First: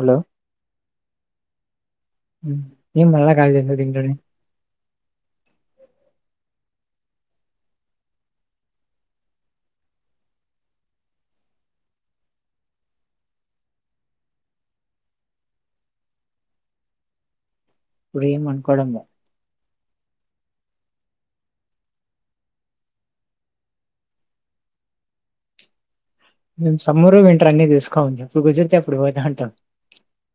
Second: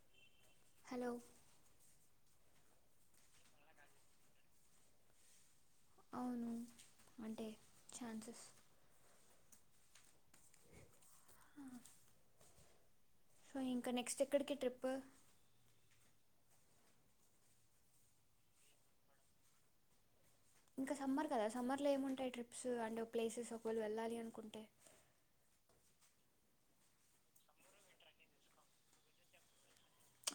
Hello hello నువ్వే call చెయ్ దీంతోటి అవును అంటే ఛాన్సెస్ ఆ సో ఇంకా నెక్స్ట్ ఎక్కడికి ట్రిప్పు ఇప్పుడే అనుకోవడం లే ఇంకా సమ్మర్ కదా సమ్మర్లో ఏముంటాయి ట్రిప్స్ అంటే ఒక ప్లేసెస్ ఒకవేళ వెళ్ళాలి అనుకుంటే మేమ్ సమ్మురు వింట్రన్నీ తీసుకోవ ఇప్పుడు కుజరితే అప్పుడు పోదా అంటాం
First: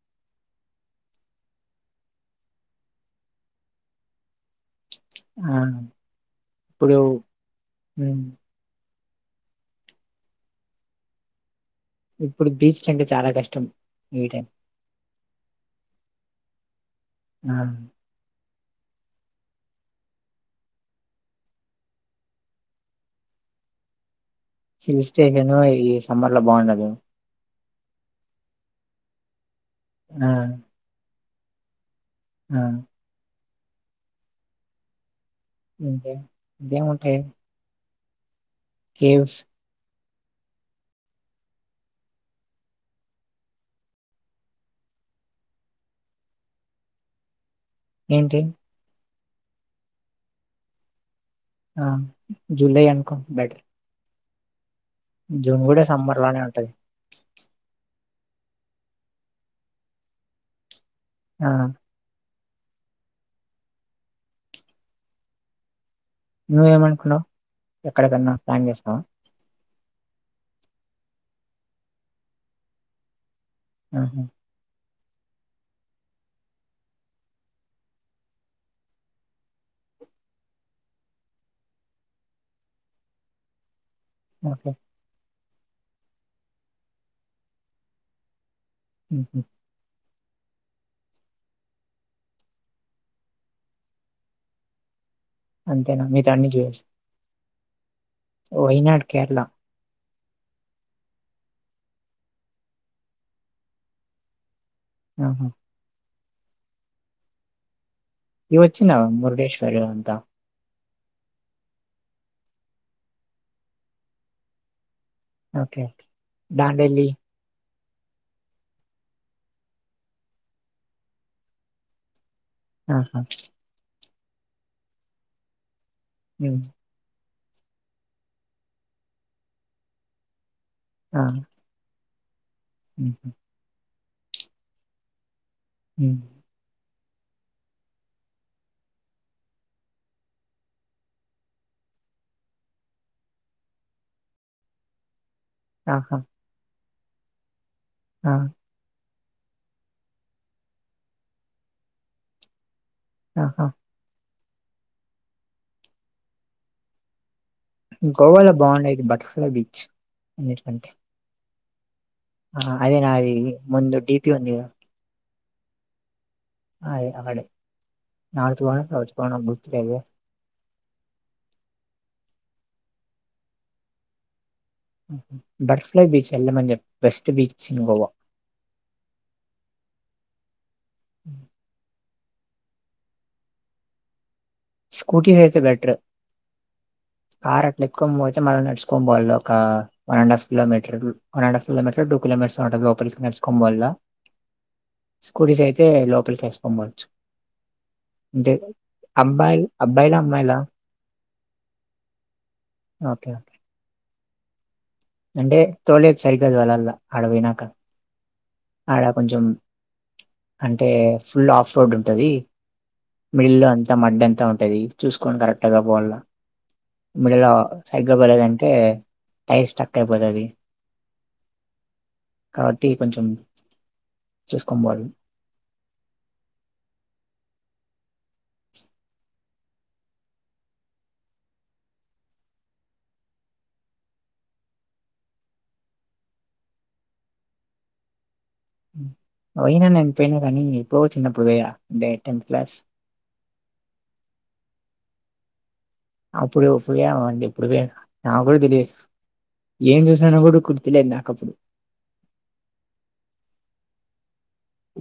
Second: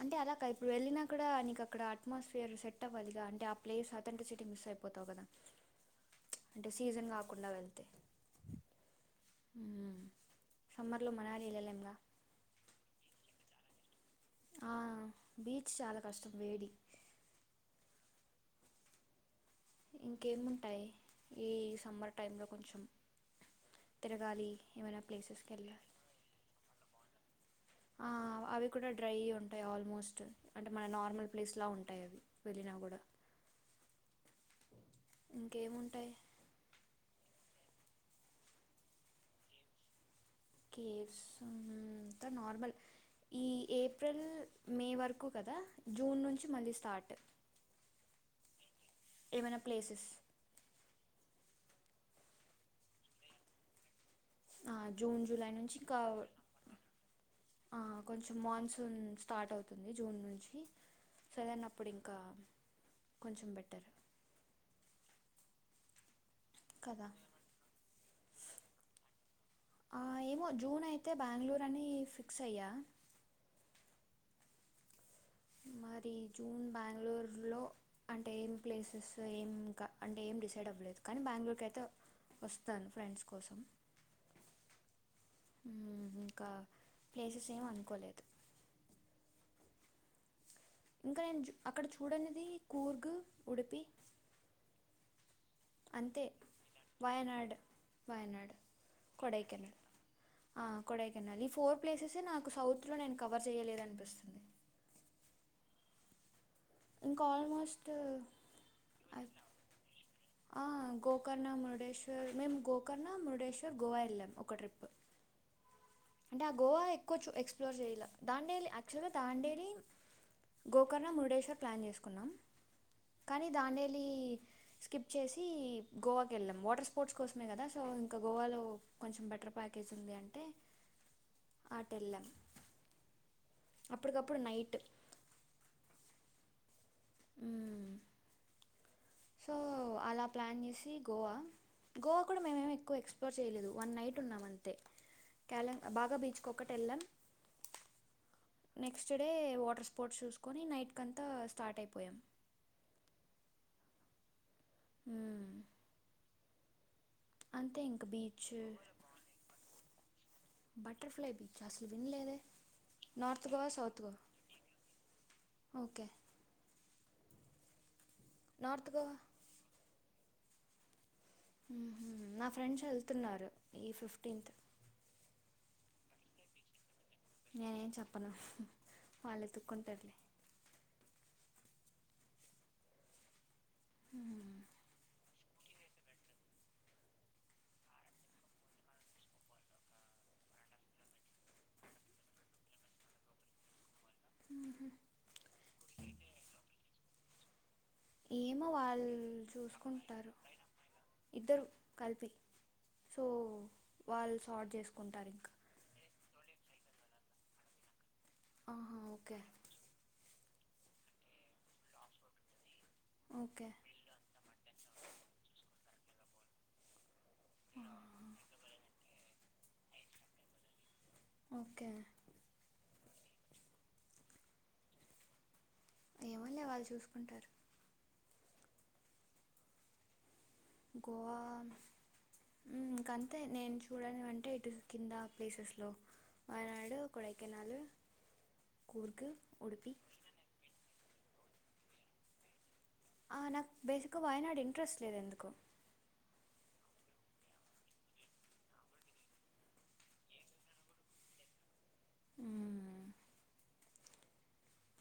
అంటే అలాగా ఇప్పుడు వెళ్ళినా కూడా నీకు అక్కడ అట్మాస్ఫయర్ సెట్ అవ్వలిగా అంటే ఆ ప్లేస్ అంతా [unintelligible] ఉన్నావ్ కదా ఆ అంటే ఇప్పుడు సీజన్ కాకుండా వెళ్తే ఉమ్ సమ్మర్ లో మనాలి వెళ్లాలిగా ఇప్పుడు బీచ్లు అంటే చాలా కష్టం ఈ టైం ఆ బీచ్ చాలా కష్టం వేడి ఆ ఇంకేముంటాయి ఈ సమ్మర్ టై లో కొంచెం తిర సిల్ స్టేషను ఈ సమ్మర్ లో బాగుండదు ఆ అవి కూడా డ్రై ఉంటాయి ఆల్మోస్ట్ ఆ అంటే మన నార్మల్ ప్లేస్ లా ఉంటాయి ఆ వెళ్ళినా కూడా ఇంకేముంటాయి ఇంకా ఇంకేముంటాయి కేమ్స్ కేప్స్ అంత నార్మల్ ఈ ఏప్రిల్ మే వరకు కదా జూన్ నుంచి మళ్ళీ స్టార్ట్ ఏంటి ఏమైనా ప్లేసెస్ ఆ జులై అనుకో బెటర్ ఆ జూన్ జూలై నుంచి కూడా కా సమ్మర్ లోనే ఉంటది ఆ కొంచెం మాన్సూన్ స్టార్ట్ అవుతుంది జూన్ నుంచి ఆ సోదన్ అప్పుడు ఇంకా కొంచెం బెటర్ నువ్ కదా ఏమనుకున్నావు ఎక్కడికన్నా ప్లాన్ చేస్తావా ఏమో జూన్ అయితే బెంగళూరు అని ఫిక్స్ అయ్యా ఉహూ మా మరి జూన్ బెంగళూరు లో అంటే ఏం ప్లేసెస్ ఇంకా అంటే ఏం డిసైడ్ అవ్వలేదు. కానీ బెంగళూరు కైతే వస్తాను ఫ్రెండ్స్ కోసం. ఓకే. ఇంకా ప్లేసెస్ ఏమ అనుకోలేదు. మ్ ఇంకా నేను అక్కడ చూడనిది కూర్గు, ఉడిపి. అంతేనా మిగతావి అన్నీ చూడచ్చు. పాయనాడు, కొడైకెనాల్ కొడైకన్నాల్ ఈ ఫోర్ ప్లేసెసే నాకు సౌత్లో నేను కవర్ చేయలేద అనిపిస్తుంది. ఆహా! ఇంకాల్మోస్ట్ ఇవి వచ్చిన మురుగేశ్వరు అంత గోకర్ణ, మురుడేశ్వర్, మేము గోకర్ణ మురుడేశ్వర్, గోవా వెళ్ళాము ఒక ట్రిప్పు. ఓకే అంటే, ఆ గోవా డాండెల్లి ఎక్కువ చూపించు ఎక్స్ప్లోర్ చేయాల దాండేలి, యాక్చువల్గా దాండేలి, గోకర్ణ, మురుడేశ్వర్ ప్లాన్ చేసుకున్నాం. ఆహా కానీ దాండేలి స్కిప్ చేసి గోవాకి వెళ్ళాం. ఉమ్ వాటర్ స్పోర్ట్స్ కోసమే కదా, సో ఇంకా గోవాలో కొంచెం బెటర్ ప్యాకేజ్ ఉంది అంటే అటెల్లామ్ మ్ హూ అప్పటికప్పుడు నైట్ మ్ మ్ సో అలా ప్లాన్ చేసి గోవా గోవా కూడా మేమేం ఎక్కువ ఎక్స్ప్లోర్ చేయలేదు వన్ నైట్ ఉన్నామంతే. కాల ఆహా బాగా బీచ్ కు ఒక్కటికి వెళ్ళాం. ఆ నెక్స్ట్ డే వాటర్ స్పోర్ట్స్ చూసుకొని నైట్కంతా స్టార్ట్ అయిపోయాం. ఆహా! మ్ బీచ్ గోవాలో బాగుండేది బటర్ఫ్లై బీచ్ అన్నిటికంటే. బటర్ఫ్లై బీచ్ అసలు వినలేదే ఆ అదే నాది నార్త్ గోవా ముందు సౌత్ గోవా డిపి ఉందిగదా. ఓకే అ అక్కడే నడుచుకోడం నార్త్ గోవా రాౌచ్చుకోన గుతులే [unintelligible] నా ఫ్రెండ్స్ వెళ్తున్నారు ఈ ఫిఫ్టీన్త్. బటర్ఫ్లై బీచ్ వెళ్ళమని చెప్పు. బెస్ట్ బీచ్ నేనే ఇన్ ఏం గోవా చెప్పను వాళ్ళు ఎతుక్కుంటారులే. మ్ ఉ స్కూటీ అయితే బెటర్. కార్ అట్లా ఎక్కొనిపోతే మనం నడుచుకొని పోవాలి ఒక వన్ అడ half kilometre one and half kilometre two kilometre వరకు. టు మినిట్స్ లోపలికి నడుచుకొనిపోవాల మ్హూ. స్కూటీస్ అయితే లోపలికి వేసుకోపోవచ్చు. ఏమో వాళ్ళు అబ్బాయిలు అబ్బాయిలా చూసుకుంటారు అమ్మాయిలా ఇద్దరు కలిపి సో ఓకే ఓకే. వాళ్ళ సాల్వ్ చేసుకుంటారు ఇంకా అంటే తోలేది సరిగ తోలల్లా ఆడపోయినాక ఆహా ఆడ ఓకే కొంచెం అంటే ఫుల్ ఆఫ్ రోడ్ ఉంటది. ఓకే మిళ్లంతా అంతా మడ్డంతా ఉంటుది చూసుకోొని కరెక్టగా పోాల. మిడల్ ఆహా, సైడ్ లో పలేేదంటే టైర్స్ టక్ అయిపోతది. ఓకే. ప్రటీ కొంచెం చూసుకోొవాలి. ఏమలే వాళ్ళు చూసుకుంటారు. గోవా. ఇంకంతే నేను చూడని అంటే ఇటు కింద ప్లేసెస్ లో. వనాడు కొడకనాాలు. పోయినా నని పోపోయినా కానీ ఇ పో చిన్నప్పుడు పోయా అంటే టెన్త్ క్లాస్. ఆ నాకు బేసిక్గా వాయనాడు ఇంట్రెస్ట్ లేదు ఎందుకో. అప్పుడు ఇప్పుడుే అంది ఇప్పుడుే నా కూడా తెలీయదు. ఏం చూసాన కూడా గుర్తిలేదు నాాకప్పుడు. ఆ.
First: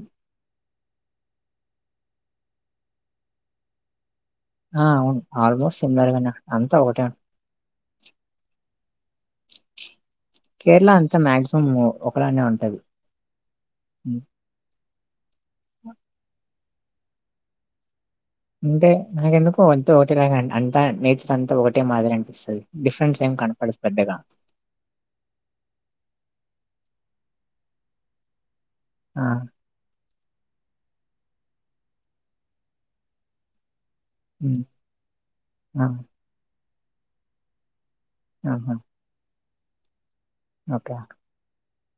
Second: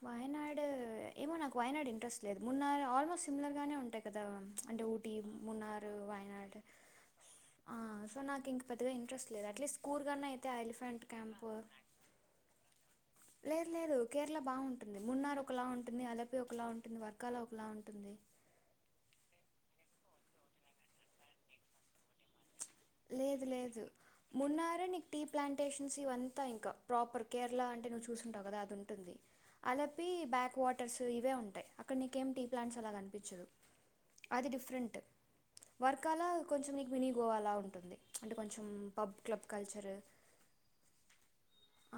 వయనాడు ఏమో నాకు వయనాడు ఇంట్రెస్ట్ లేదు మన్నర ఆల్మోస్ట్ సిమిలర్ గానే ఉంటాయి. కదా ఆ! అంటే ఊటీ అవును. ఆల్‌మోస్ట్ మన్నాార్ సిమిలర్‌గానే. వయనాడు అంతా ఒకటే ఉం ఆ సో నాకు ఇంకా. పెద్దగా ఇంట్రెస్ట్ లేదు అట్ స్కూల్. కేరళ అంతా మాక్సిమం ఒకలానే ఉంటది. లేదు లేదు హ్మ్. కేరళ బాగుంటుంది మున్నార్ ఒకలా ఉంటుంది అలపి ఒకలా ఉంటుంది. వర్గాలో ఒకలా ఉంటుంది. అంటే మనకెందుకు అంతే ఒక్కటేలగ అ అంతా నేచర్ అంతా ఒకటే మాదిరి అనిపిస్తుంది లేదు లేదు మొన్నరే నీకు టీ ప్లాంటేషన్స్ ఇవన్ ఇంకా ప్రోపర్ కేరళ అంటే నువ్ చూంటావు కదా అది ఉంటుంది ఆ! అ బ్యాక్ ఇవే ఉంటాయి అక్కడ నీకేం టీ ప్లాంట్స్ అలా కనిపించదు అది హ్మ్. డిఫరెంట్ ఆ! వర్కాల కొంచెం నీకు మినీ గోవలా ఉంటుంది అంటే కొంచెం ఆహా! పబ్ క్లబ్ కల్చర్ ఓకే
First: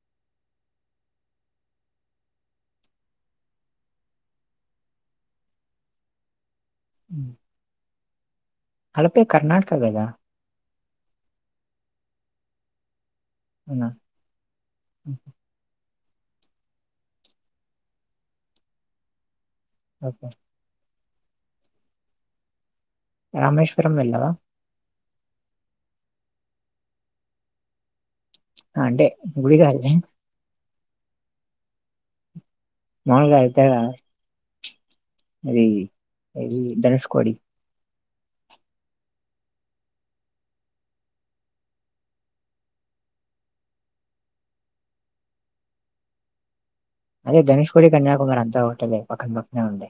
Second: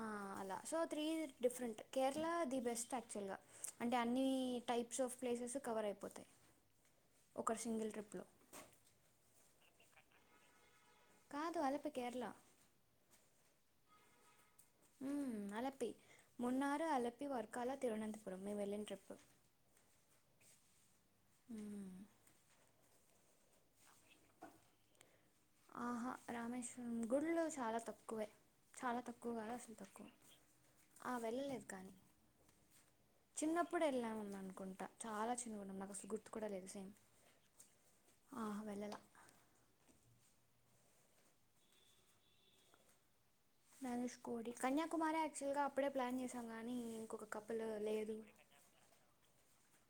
ఆ అలా so three different Kerala the best యాక్చువల్గా అంటే అన్ని టైప్స్ ఆఫ్ ప్లేస్ [unintelligible] కవర్ అయిపోతాయి ఒక సింగిల్ ట్రిప్ లో అలపీ కర్ణటక గదా కాదు అలపీ కేరళ అవునా? హ్మ్. మోన్నారు అలపి వర్కాల తిరువనంతపురం మేము వెళ్ళిన ట్రిప్ ఓకే మ్మ్ రామేశ్వరం వెళ్ళావా? ఆహా రామేశ్వరం గుళ్లు చాలా తక్కువే ఆ చాలా అంటే తక్కువ కాదు గుడి అసలు కాదులే తక్కువ ఆ వెళ్ళలేదు కానీ చిన్నప్పుడు వెళ్ళానుఅనుకుంట అది అది సేమ్ ధనుస్కోడి ఆహా వెళ్ళలా ధనుష్ కోడి కన్యాకుమారి ఆక్చువల్ గా అప్పుడే ప్లాన్ చేశాం కానీ ఇంకొక అదే కపుల్ ధనుష్కోడి లేదు కన్యాకుమారి అంతా ఒకటేలె పక్కన పక్కనే ఉండే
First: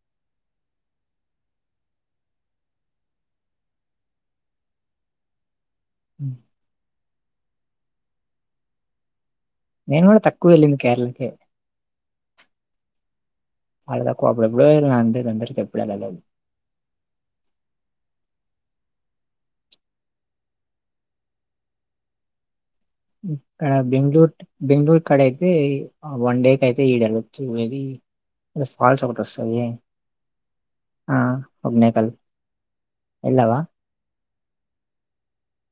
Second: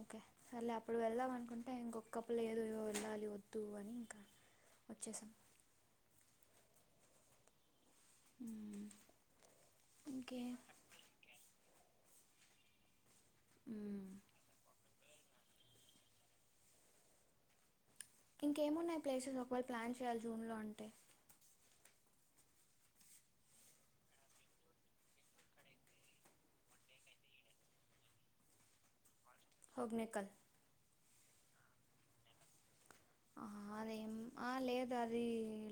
ఓకే సర్లే అప్పుడు వెళ్దాం అనుకుంటే ఇంకొకప్పులో ఏదో ఏదో వెళ్ళాలి వద్దు అని ఇంకా వచ్చేసాం మ్మ్ మ్మ్ నేను కూడా ఇంకే తక్కువ వెళ్ళింది కేరళకి మ్మ్. అడేదా అప్పుడు ఎప్పుడో [inaudible] నేన్ ఇండోర్ కి ఇపుడు వెళ్ళలేదు ఇంకేమున్నాయి ప్లేసెస్ ఒకవేళ ప్లాన్ చేయాలి జూన్ లో అంటే ఇడ బెంగళూర్ బెంగళూర్ కడ అయితే వన్ డే కె అయితే ఈడ వెళ్లచ్చు అది [unintelligible] రేపు ఫాల్ ఒకటి వస్తాది, హోగ్నేకల్ ఆ హోగ్నేకల్ ఆ అదేం ఆ లేదు అది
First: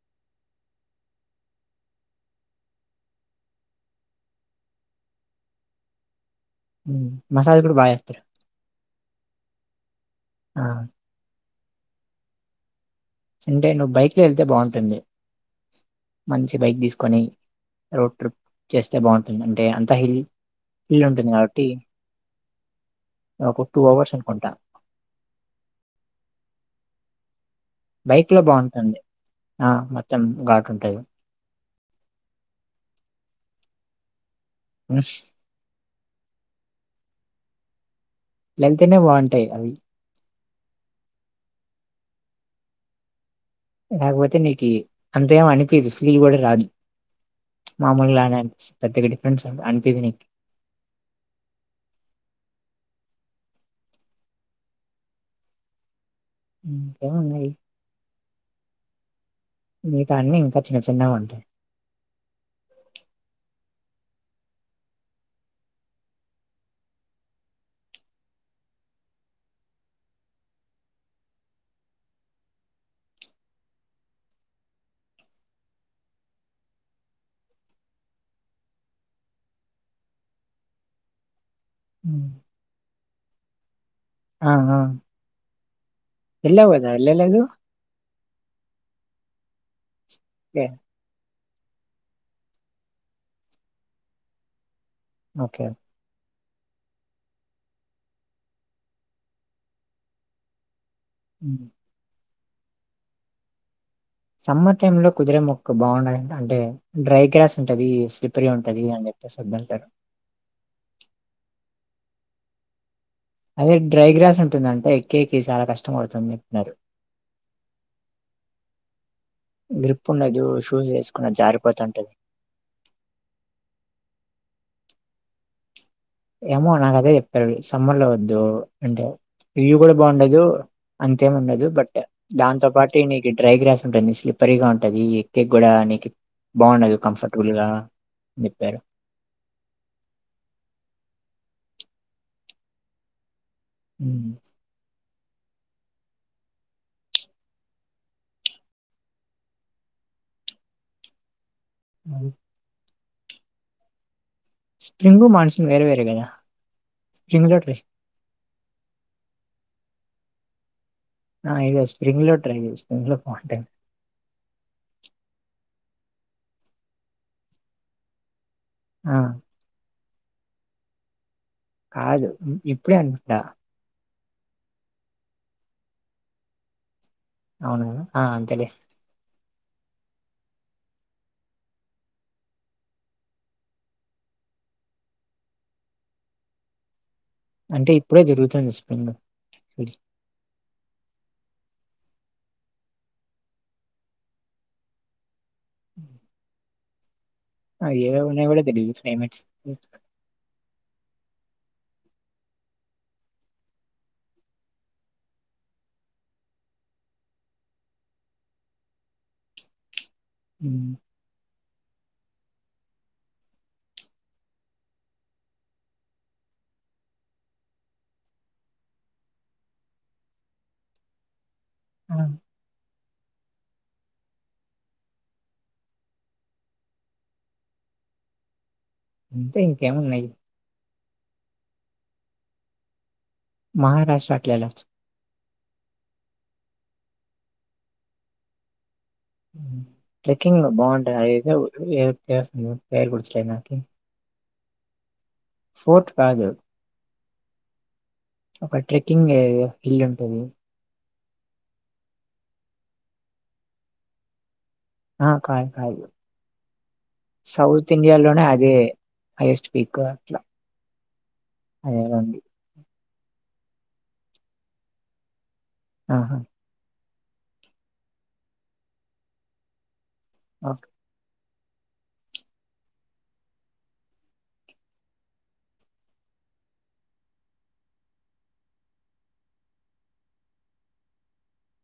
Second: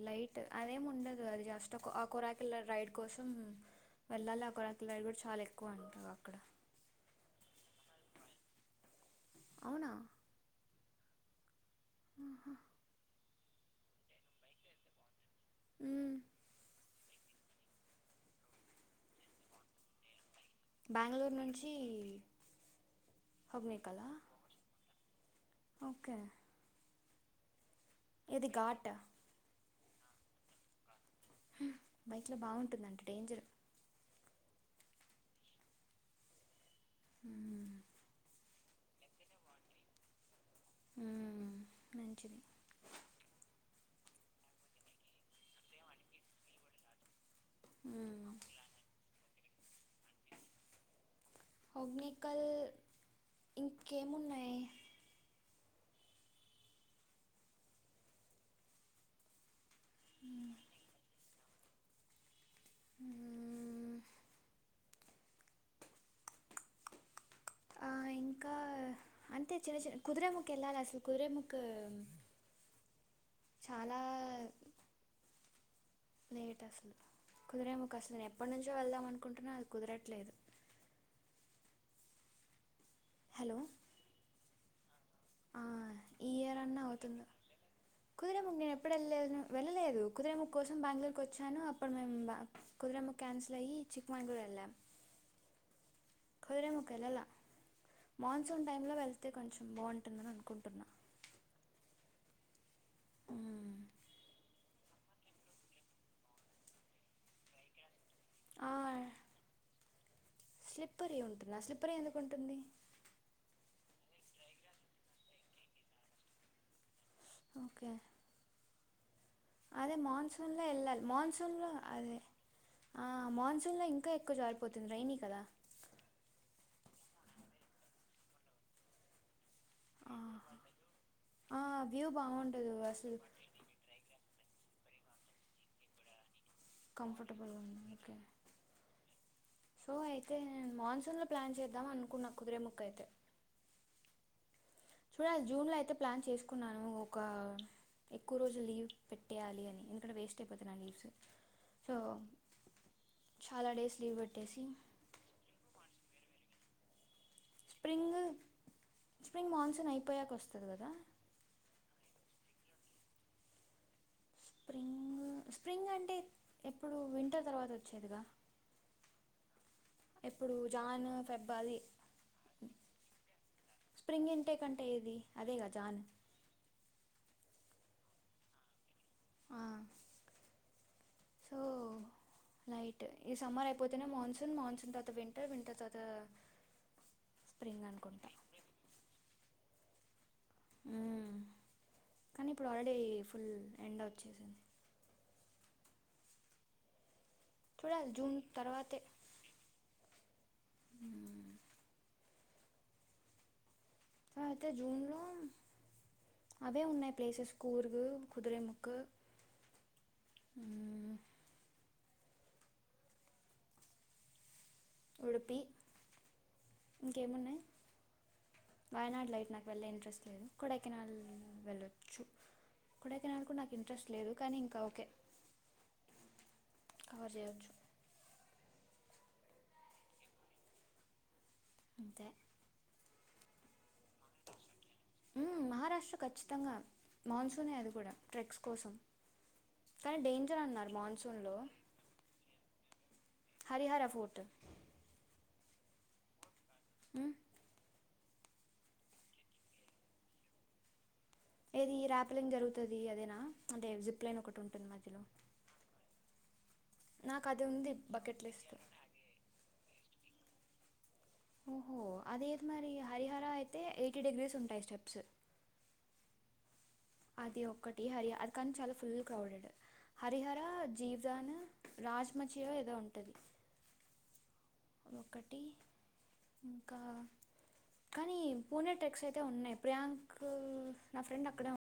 లైట్ అదేం ఉండదు అది జస్ట్ ఆ కొరకిల్ రైడ్ కోసం వెళ్ళాలి ఆ ఒక కోరకల్ రైడ్ కూడా చాలా ఎక్కువ అంటారు, అక్కడ ఉ మసాజ్ కూడా బాగా చేస్తారు అవునా ఆ ఆహా అంటే నువ్వు బైక్ లో వెళ్తే బాగుంటుంది, మ్మ్. మంచి బైక్ తీసుకొని రోడ్ ట్రిప్ చేస్తే బాగుంటుంది అంటే అంత హిల్ ఇల్లు ఉంటుంది బెంగళూరు కాబట్టి నుంచి ఒక టూ హొగ్నేకలా అవర్స్ అనుకుంటా, ఓకే బైక్ లో ఇది ఘాట్ బాగుంటుంది ఆ మొత్తం ఘాటు ఉంటది, బైక్లో బాగుంటుందంటడి డేంజర్ [unintelligible] అ లెతేనే బాగుంటాయి అవి ఆ మంచిది, కాకపోతే నీకు అంతేం అనిపియదు ఫీల్ కూడా రాదు, మామూలుగా మ్మ్. నే అనిపిస్తది పెద్ద గా డిఫరెన్స్ అనింపియానికి, హోగ్నేకల్ ఇంకేమున్నాయి, ఉ ఏమో ఉన్నాయి, మిగతా అన్ని ఇంకా చిన్న చిన్నవి ఉంటాయి, మ్మ్. ఆ ఇంకా అంటే చిన్న చిన్న కుదిరేముకు వెళ్ళాలి అసలు కుదురే ముక్క చాలా లేట్ అసలు కుదరేముకు అసలు నేను ఎప్పటి నుంచో వెళ్దాం అనుకుంటున్నా అది కుదరట్లేదు, [unintelligible] హలో ఆ ఆ ఆ, వెళ్ళవు కదా వెళ్ళలేదు, కుదరేముగ్ నేను ఎప్పుడు వెళ్ వెళ్లేదు కుదరేముగ్ ఓకే కోస బంగళూరుకి వచ్చా, అప్పుడు మే కుదిరమ్ కన్సల్ అయి చిక్మంగళూరు వెళ్ళాం ఓకే కుదిరే ముక్క ఒక వెళ్ళలా మాన్సూన్ టైంలో వెళ్తే కొంచెం బాగుంటుందని అనుకుంటున్నాను, ఉ అ సమ్మర్ టైమ్ లో కుదిరే ముక్కు బాగుండాది అంటే డ్రై గ్రాస్ ఉంటది, స్లిప్పరి ఉంటది, అని చెప్పేసి వద్దంటారు. స్లిప్పరి ఉంటుంద స్లిప్పరి ఎందుకు ఉంటుంది. అదే డ్రై గ్రాస్ ఉంటుందంటే ఎక్కేకి చాలా కష్టం మావూతుంది అంటన్నారు, ఓకే అదే గ్రిప్ ఉన్న మాన్సూన్లో షూస్ వెళ్ళాలి వేసుకున్నది మాన్సూన్లో జారిపోతుంటది, అదే ఆ మాన్సూన్ లో ఇంకా ఎక్కువ జారిపోతుంది, రైనీ కదా ఏమో నాకుదే చెప్పారు సమ్మర్ లో వద్దు అంటే ఇవి కూడా బాగుండదు, అంతేం ఉండదు బట్ వ్యూ దాంతో బాగుంటుంది పాటు అసలు నీకు డ్రై గ్రాస్ ఉంటుంది, స్లిప్పరీ గా ఉంటుంది. అది ఏకేకు కూడా అనేకి కంఫర్టబుల్గా ఒకే చెప్పారు సో అయితే మాన్సూన్ లో ప్లాన్ చేద్దాం అనుకున్న కుదిరే ముక్క అయితే ఉ చూడాలి జూన్ లో అయితే ప్లాన్ చేసుకున్నాను ఒక ఎక్కువ రోజులు లీవ్ పెట్టేయాలి అని ఎందుకంట వేస్ట్ అయిపోతున్నా లీవ్స్ సో అవు చాలా డేస్ లీవ్ పెట్టేసి స్ప్రింగు మన్సూన్ వే వేగాద రంగ్ట స్ప్రింగ్ స్ప్రింగ్ మాన్సూన్ అయిపోయాక వస్తుంది కదా ఆ ఇది స్ప్రింగ్ లో టప్రింగ్ లో పోంట స్ప్రింగ్ స్ప్రింగ్ అంటే ఎప్పుడు వింటర్ తర్వాత వచ్చేదిగా ఆ ఇప్పుడు జాన్ ఫెబ్ అది కాదు ఇప్పుడే అనుకుంటా స్ప్రింగ్ ఇంటేక్ అంటే ఏది అదే క చాను అవున ఆ అ తెలిస్తు ఆ సో నైట్ ఈ సమ్మర్ అయిపోతేనే మాన్సూన్ మాన్సూన్ తర్త వింటర్ వింటర్ తర్త అంటే ఇప్పుడే జరుగుతుంది విస్పంగా కానీ ఇప్పుడు ఆల్రెడీ ఫుల్ ఎండ్ వచ్చేసింది చూడాలి జూన్ తర్వాతే [unintelligible] అతే జూన్ లో అవే ఉన్నాయి ప్లేసెస్ కూరుగు కుదిరేముక్క అ ఉడపి ఇంకేమున్నాయి వాయనాడులో అయితే నాకు వెళ్ళే ఇంట్రెస్ట్ లేదు కొడాకినాల్ వెళ్ళొచ్చు కుడకినా కూడా నాకు ఇంట్రెస్ట్ లేదు కానీ ఇంకా ఓకే అబరి చేచ్చు అంటే ఇంకేమున్నాయి అంత మ మహారాష్ట్ర ఖచ్చితంగా మాన్సూనే అది కూడా ట్రెక్స్ కోసం కానీ డేంజర్ ట్రెక్కింగ్ అన్నారు బాగుంటాయి మాన్సూన్లో అదయితేస్తు పేరు కుచ్చోడానాకి హరిహర ఫోర్ట్ ఫోర్ట్ కాదు మ్మ్, ఒక ట్రెక్కింగ్ హిల్ ఉంటుది. ఏదిర్ప్లింగ్ జరుగుతుది, అదేనా అంటే జిప్లైన్ ఒకటి ఉంటంది. హా కాయ కాయ నాకు అది ఉంది సౌత్ ఇండియాలోనే బకెట్ లిస్ట్ అదే హైయెస్ట్ పీక్ అట్లా ఓహో అదేదో ఉంది అది ఏది మరి హరిహర అయితే ఎయిటీ డిగ్రీస్ ఉంటాయి, స్టెప్స్ ఆహా అది ఒకక్కటి హరిహ అది కాని చాలా ఫుల్ క్రౌడెడ్ హరిహర జీవదాన్ రాజ్మచియ ఏదో ఉంటుంది, ఒకటి ఇంకా కానీ పూణె ట్రెక్స్ అయితే ఉన్నాయి, ప్రియాంక్ నా ఫ్రెండ్ అక్కడే ఉ